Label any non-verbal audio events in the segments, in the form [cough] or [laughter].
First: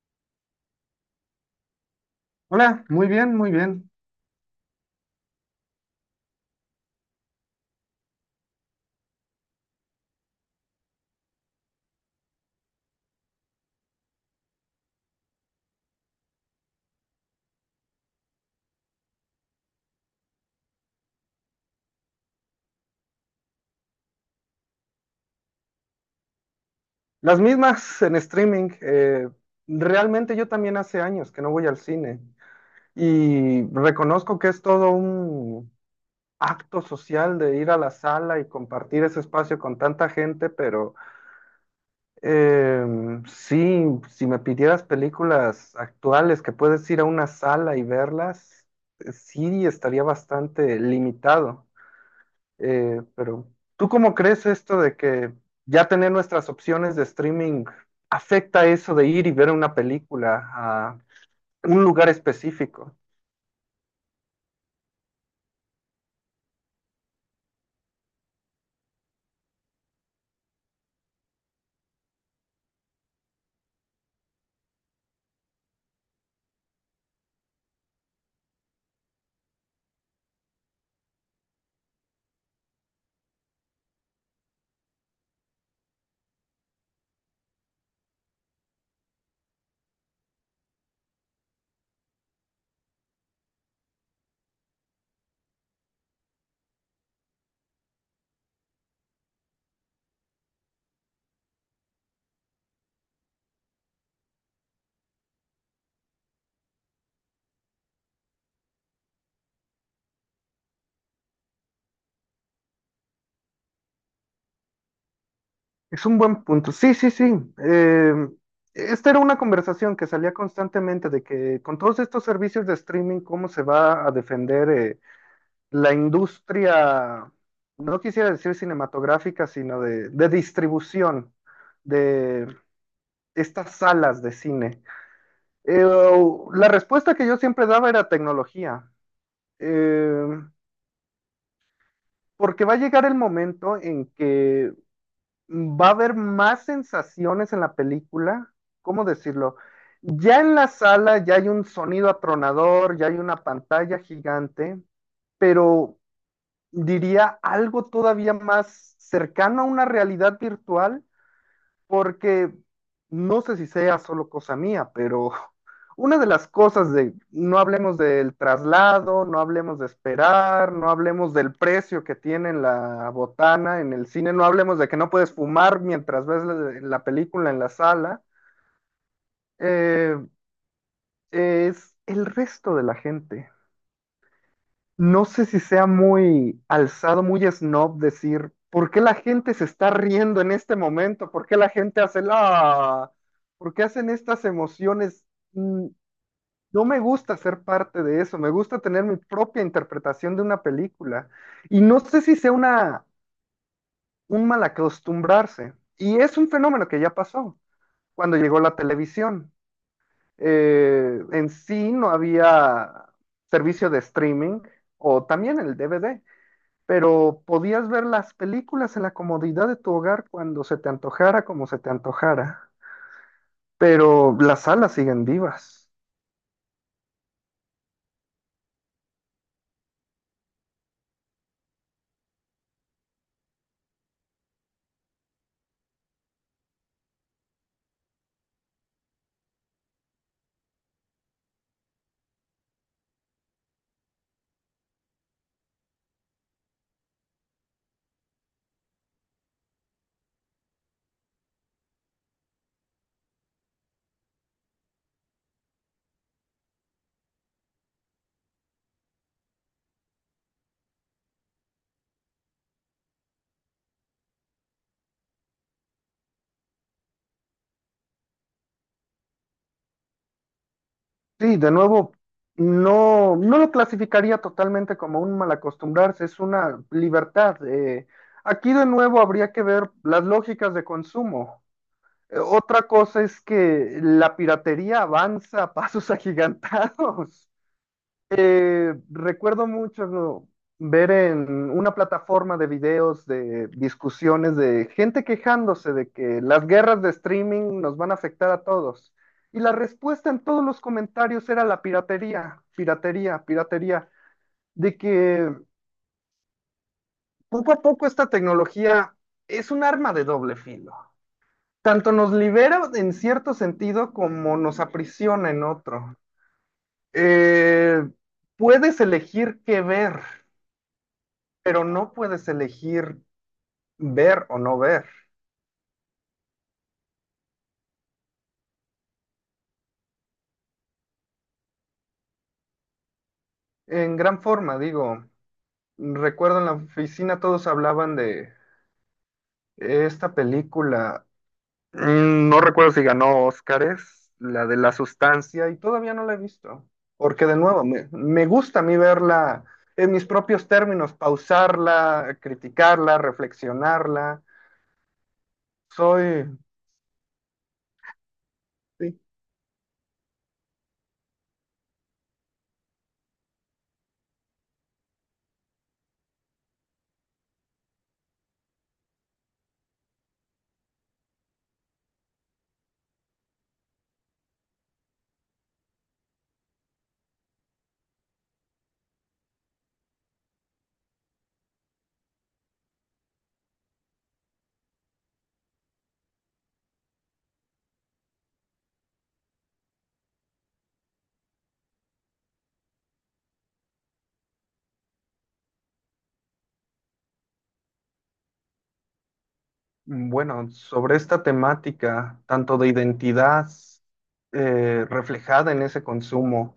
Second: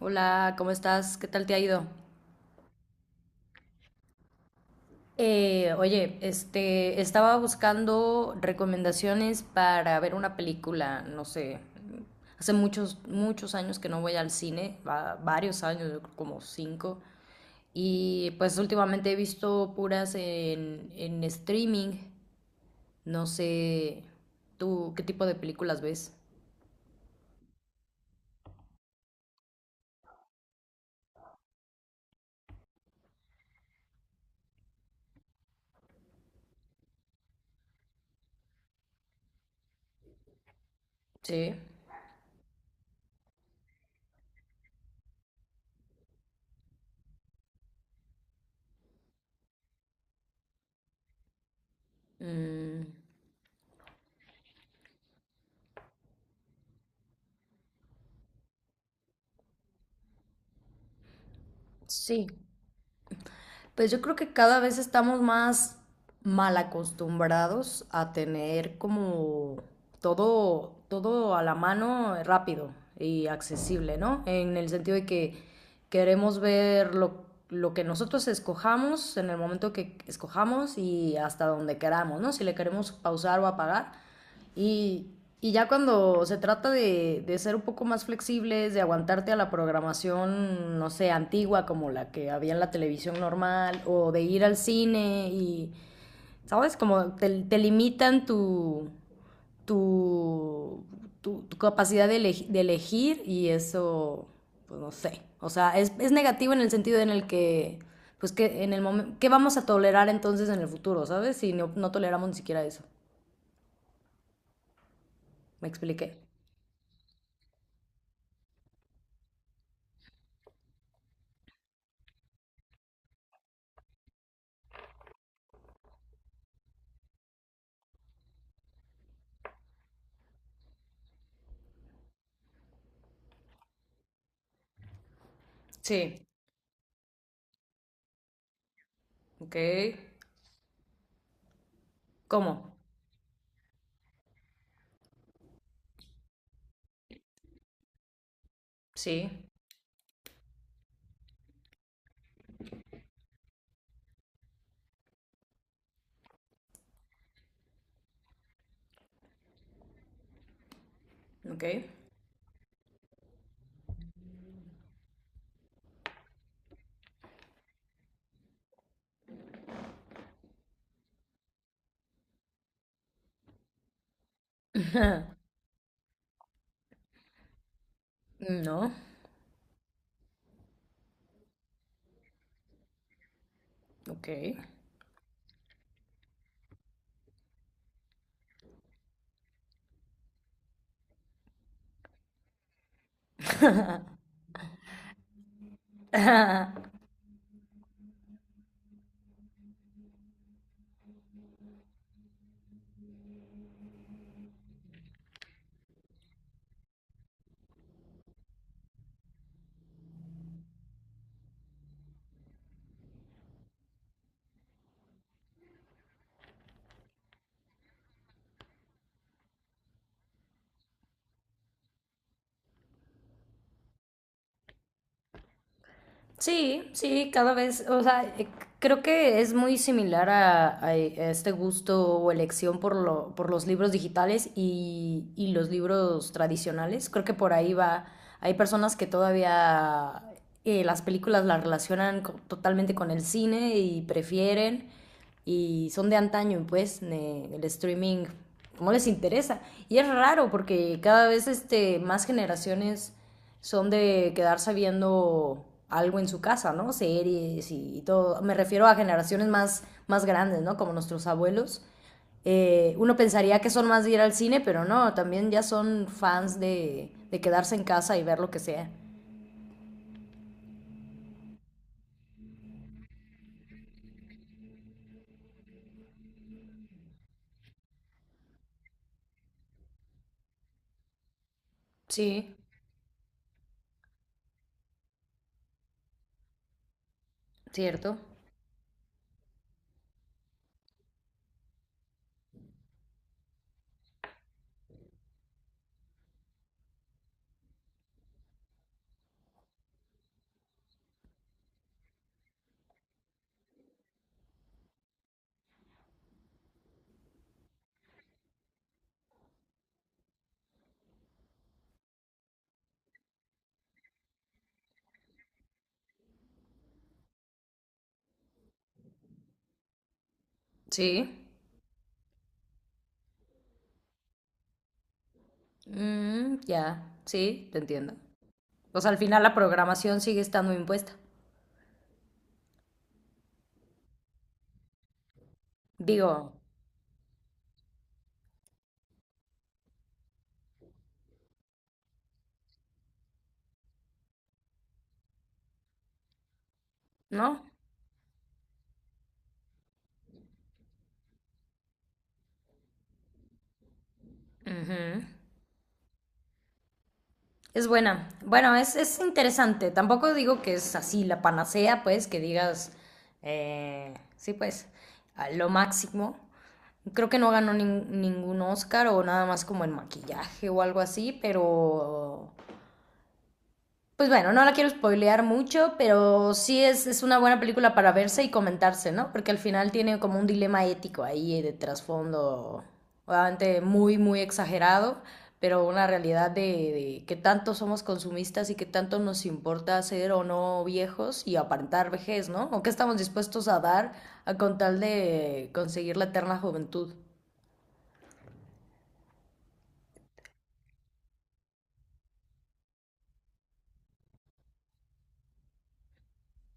Hola, ¿cómo estás? ¿Qué tal te ha ido? Hola, muy bien, muy bien. Oye, estaba buscando recomendaciones para ver una película, no sé, hace muchos, muchos años que no voy al cine, varios años, yo creo como cinco, y pues últimamente he visto puras en streaming, no sé, ¿tú qué tipo de películas ves? Las mismas en streaming. Realmente yo también hace años que no voy al cine y reconozco que es todo un acto social de ir a la sala y compartir ese espacio con tanta gente, pero Sí. Sí, si me pidieras películas actuales que puedes ir a una sala y verlas, sí estaría bastante limitado. Mm, Pero ¿tú cómo crees esto de que ya tener nuestras opciones de streaming afecta eso de ir y ver una película a un lugar sí. específico? Pues yo creo que cada vez estamos más mal acostumbrados a tener como todo, todo a la mano rápido y accesible, ¿no? En el sentido de que queremos ver lo que nosotros escojamos en el momento que escojamos y hasta donde queramos, ¿no? Si le queremos pausar o apagar y, y ya cuando se trata de ser un poco más flexibles, de aguantarte a la programación, no sé, antigua como la que había en la televisión normal, o de ir al cine y, ¿sabes? Como te limitan tu, tu capacidad de, de elegir y eso, pues no sé. O sea, es negativo en el sentido en el que, pues que en el momento, ¿qué vamos a tolerar entonces en el futuro, ¿sabes? Si no toleramos ni siquiera eso. ¿Me Es expliqué? un buen punto. Sí, sí, sí. Eh, Esta era una conversación que salía constantemente de que con todos estos servicios de streaming, ¿cómo se va a defender la industria, no quisiera decir cinematográfica, sino de distribución de estas salas de cine? Eh, Sí. la respuesta que yo siempre daba era tecnología, Ok. eh, porque ¿Cómo? va a llegar el momento en que va a haber más sensaciones en la película, ¿cómo Sí. decirlo? Ya en la sala ya hay un sonido atronador, ya hay una pantalla gigante, pero diría algo todavía más cercano a una realidad virtual, Ok. porque no sé si sea solo cosa mía, pero una de las cosas de, no hablemos del traslado, no hablemos de esperar, no hablemos del precio que tiene la botana en el cine, no hablemos de que no puedes fumar mientras ves la película en la sala, No. eh, es el resto de la gente. Ok. No sé si sea muy alzado, muy snob decir, ¿por qué la gente se está riendo en este momento? ¿Por qué la gente hace la... ¿Por qué hacen estas emociones? Mm, No me gusta ser parte de eso, me gusta tener mi propia interpretación de una película. Y no sé si sea un mal acostumbrarse. Y es un fenómeno que ya pasó cuando llegó la televisión. En sí no había servicio de streaming o también el DVD, pero podías ver las películas en la comodidad de tu hogar cuando se te antojara, como se te antojara. Pero las salas siguen vivas. Sí, sí, cada vez, o sea, creo que es muy similar a, a este gusto o elección por lo, por los libros digitales y los libros tradicionales. Creo que por ahí va, hay personas que todavía las películas las relacionan totalmente con el cine y prefieren y son de antaño, pues, el streaming, no les interesa. Y es raro porque cada vez este, más generaciones son de quedarse viendo algo en su casa, ¿no? Series y todo. Me refiero a generaciones más, más grandes, ¿no? Como nuestros abuelos. Uno pensaría que son más de ir al cine, pero no, también ya son fans de quedarse en casa y ver lo que sea. Sí, de nuevo, no, no lo clasificaría totalmente como un mal acostumbrarse, es una libertad. Aquí de nuevo habría que ver las lógicas de consumo. Sí. Otra cosa es que la piratería avanza a pasos [laughs] agigantados. ¿Cierto? Recuerdo mucho ver en una plataforma de videos de discusiones de gente quejándose de que las guerras de streaming nos van a afectar a todos. Y la respuesta en todos los comentarios era la piratería, piratería, piratería, de que poco a poco esta tecnología es un arma de doble filo. Tanto nos libera en cierto sentido como nos aprisiona en otro. Eh, Puedes elegir qué ver, Sí. pero no puedes elegir ver o no ver. Mm, ya, sí, te entiendo. Pues al final la programación sigue estando impuesta. En gran forma, digo, Digo, recuerdo en la oficina todos hablaban de esta película, mm, no recuerdo si ganó Óscares, la de la sustancia, y todavía no la he visto, porque de ¿no? nuevo, me gusta a mí verla en mis propios términos, pausarla, criticarla, reflexionarla. Ujú. Soy, Es buena. Bueno, sí, es interesante. Tampoco digo que es así la panacea, pues, que digas, sí, pues, a lo máximo. Creo que no ganó ningún Oscar o nada más como en maquillaje o algo así, pero pues bueno, no la quiero spoilear mucho, pero sí es una buena película para verse y comentarse, ¿no? Porque al final tiene como un dilema ético ahí de trasfondo, obviamente muy, muy exagerado, pero una realidad de que tanto somos consumistas y que tanto nos importa ser o no viejos y aparentar vejez, ¿no? O qué estamos dispuestos a dar a con tal de conseguir la eterna juventud. mm, bueno, sobre esta temática, tanto de identidad reflejada en ese consumo,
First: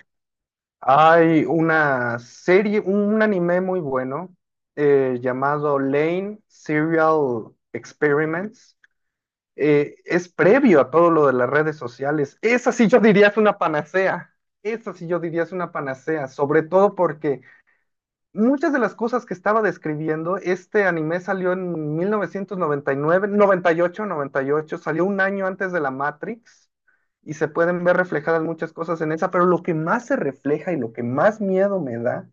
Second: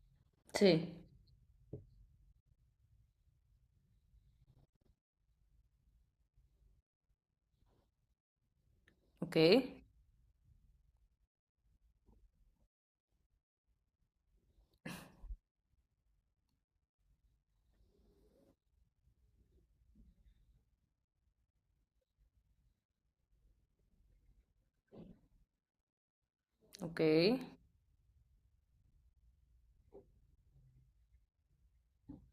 Sí. hay una serie, un anime muy bueno llamado Lane Serial Experiments. Ok, Es previo a todo lo de las redes sociales. Esa sí yo diría es una panacea. Esa sí yo diría es una panacea, sobre todo porque muchas de las cosas que estaba describiendo, este anime salió en 1999, 98, 98, salió un año antes de la Matrix ok, y se pueden ver reflejadas muchas cosas en esa, pero lo que más se refleja y lo que más miedo me da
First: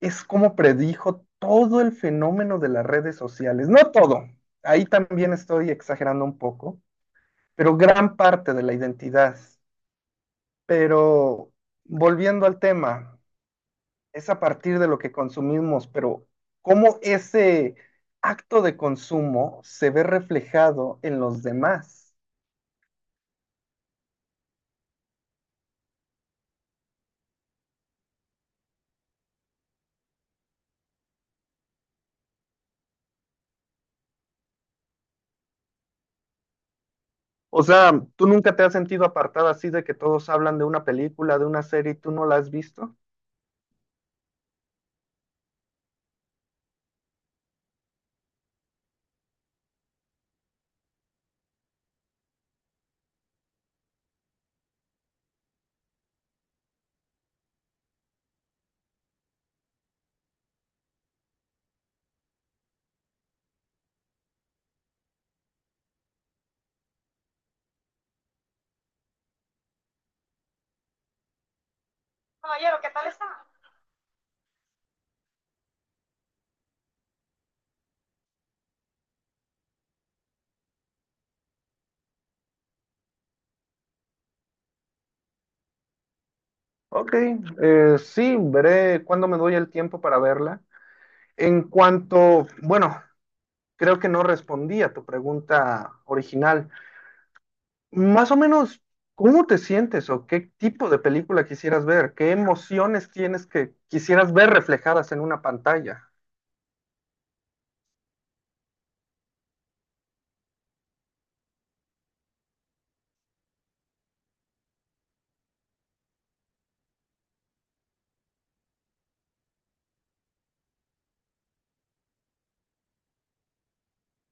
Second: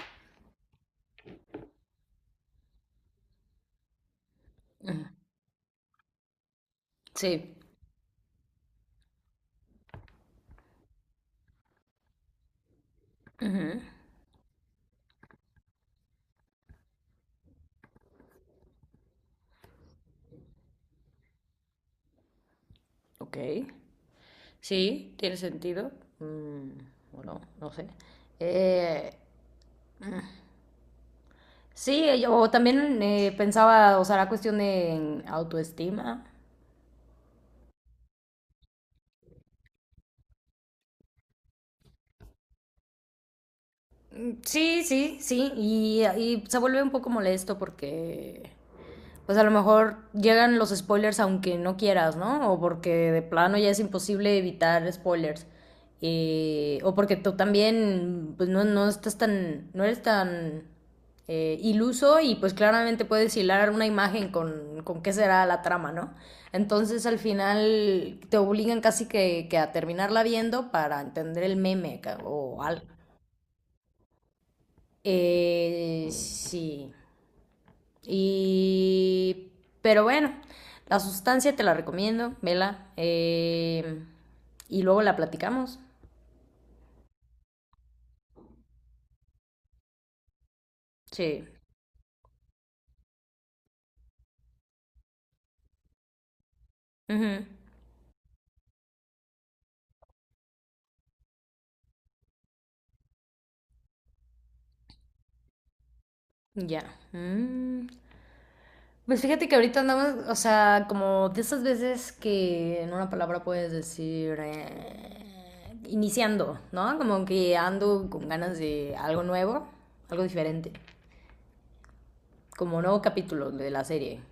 es cómo predijo todo el fenómeno de las redes sociales. No todo, ahí también estoy exagerando un poco, sí, pero gran parte de la identidad. Pero volviendo al tema, ujú, es a partir de lo que consumimos, pero cómo ese acto de consumo se ve reflejado en los demás. ok. Sí, tiene sentido. Mm, bueno, no sé. Eh, sí, yo también pensaba, o sea, la cuestión de autoestima. O sea, ¿tú nunca te has sentido apartada así de que todos hablan de una película, de una serie y tú no la has visto? Mm, sí, sí, sí. Y se vuelve un poco molesto porque pues a lo mejor llegan los spoilers aunque no quieras, ¿no? O porque de plano ya es imposible evitar spoilers. O porque tú también, pues no, no estás tan, no eres tan iluso y pues claramente puedes hilar una imagen con qué será la trama, ¿no? Entonces al final te obligan casi que a terminarla viendo para entender el meme o Caballero, algo. ¿qué tal está? Sí. Y... pero bueno, la sustancia te la recomiendo, vela. Y luego la platicamos. Ok, sí, veré cuándo me doy el tiempo para verla. Sí. En cuanto, bueno, creo que no respondí a tu pregunta original. Ujú. Más o menos, ¿cómo te sientes o qué tipo de película quisieras ver? ¿Qué emociones tienes que quisieras ver reflejadas en una pantalla? Ya. Mm. Pues fíjate que ahorita andamos, o sea, como de esas veces que en una palabra puedes decir iniciando, ¿no? Como que ando con ganas de algo nuevo, algo diferente, como nuevo capítulo de la serie.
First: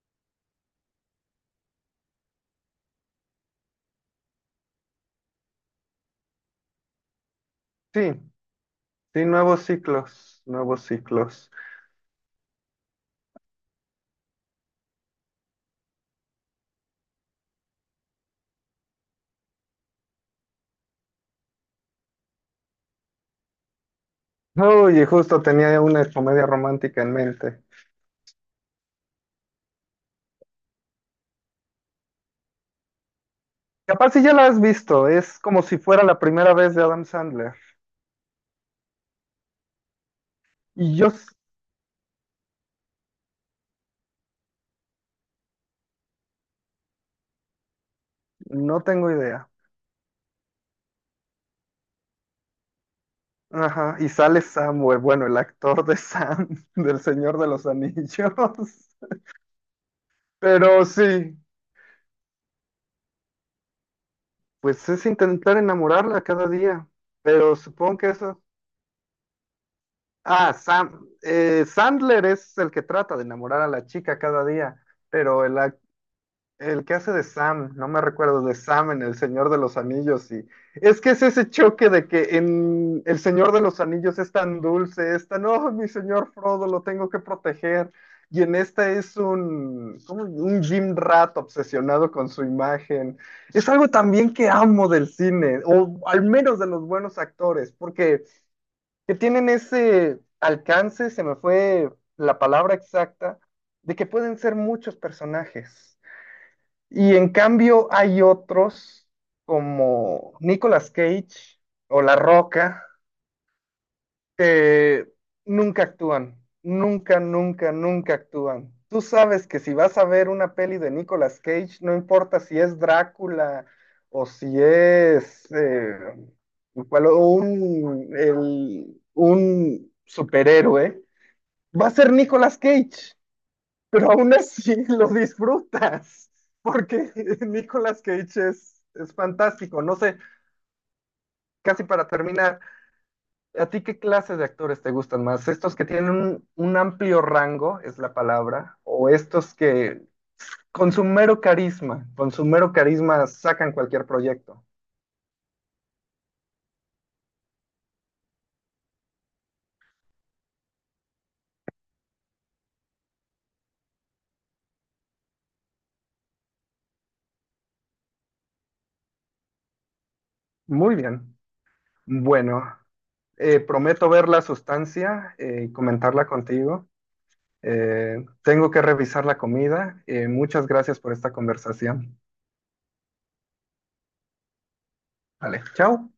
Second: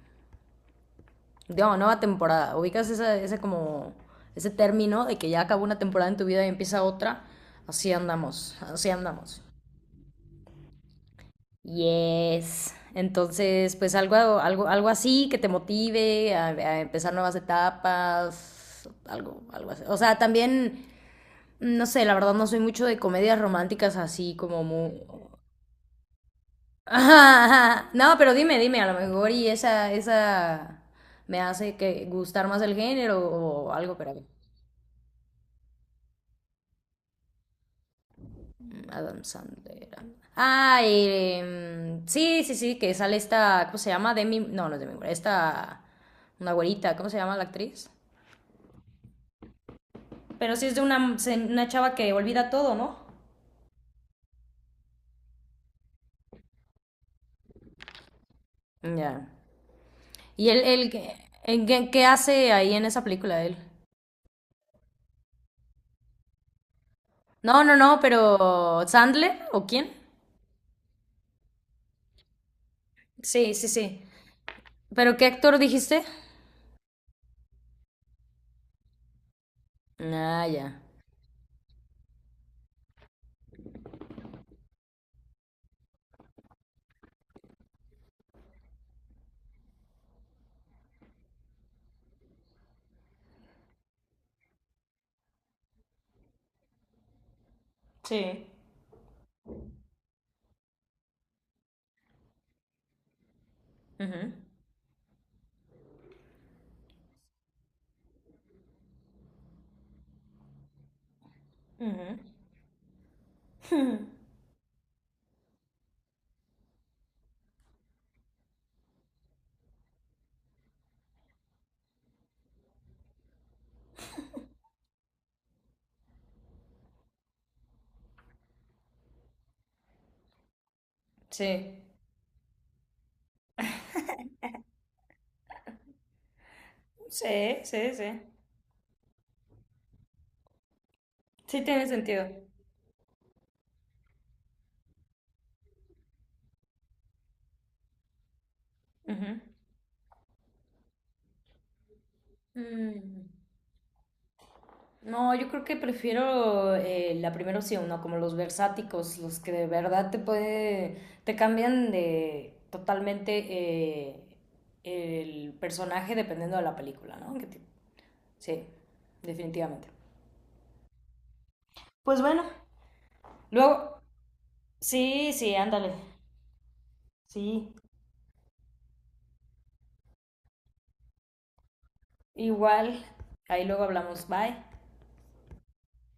Digamos, nueva temporada. Ubicas esa, ese como, ese término de que ya acabó una temporada en tu vida y empieza otra. Así Sí, andamos, así sí, andamos. nuevos ciclos, nuevos ciclos. Yes. Entonces, pues algo, algo, algo así que te motive a empezar nuevas etapas, algo, algo así. O sea, también, no sé, la verdad no soy mucho de comedias románticas así como muy... Oye, justo tenía una comedia romántica en mente. [laughs] No, pero dime, dime, a lo mejor y esa me hace que gustar más el género o algo, pero... a Capaz si ver. ya la has visto, es como si fuera la primera vez de Adam Sandler. Adam Sandler. Ah, Y yo s- sí, sí, sí, que sale esta, ¿cómo se llama? Demi, no, no es Demi Moore, esta, una güerita, ¿cómo se llama la actriz? no tengo idea. Pero sí es de una chava que olvida todo, ¿no? Ajá, y sale Samuel, bueno, el actor de Sam, [laughs] del Señor de los Anillos. [laughs] Ya. ¿Y él, Pero él qué, sí. Qué hace ahí en esa película él? Pues es intentar enamorarla cada día, pero No, no, no, supongo que eso... pero ¿Sandler o quién? Ah, Sam, Sandler es el que trata de Sí, enamorar sí, a la sí. chica cada día, ¿Pero qué pero actor dijiste? el que hace de Sam, no me recuerdo, de Sam en El Señor de los Anillos. Ah, Y ya. es que es ese choque de que en El Señor de los Anillos es tan dulce, es tan, oh, mi señor Frodo, lo tengo que proteger. Y en esta es un, como un Jim Rat obsesionado con su imagen. Es algo también que amo del cine, o al menos de los buenos actores, porque Sí. que tienen ese alcance, se me fue la palabra exacta, de que Ujú, pueden ser muchos personajes y en cambio hay otros como Nicolas Cage o La ujú. Roca que nunca actúan, nunca, nunca, nunca actúan. Tú sabes que si vas a ver una peli de Nicolas Cage, no importa si es Drácula o si es un superhéroe, Sí. va a ser Nicolas Cage pero aún así [laughs] lo disfrutas, porque [laughs] Sí, sí, Nicolas sí. Cage es fantástico. No sé, Sí casi tiene para sentido. terminar, ¿a ti qué clase de actores te gustan más? ¿Estos que tienen un amplio rango, es la palabra, o Ujú. estos que con su mero carisma, con su mero Mm, carisma sacan cualquier proyecto? no, yo creo que prefiero la primera opción, ¿no? Como los versáticos, los que de verdad te puede, te cambian de totalmente eh, el personaje dependiendo de la película, ¿no? Sí, definitivamente. Muy bien. Pues bueno, Bueno, luego, prometo ver la sí, sustancia sí, y ándale, comentarla contigo. sí, Tengo que revisar la comida. Muchas gracias por esta conversación. igual, ahí luego hablamos, bye. Vale, chao.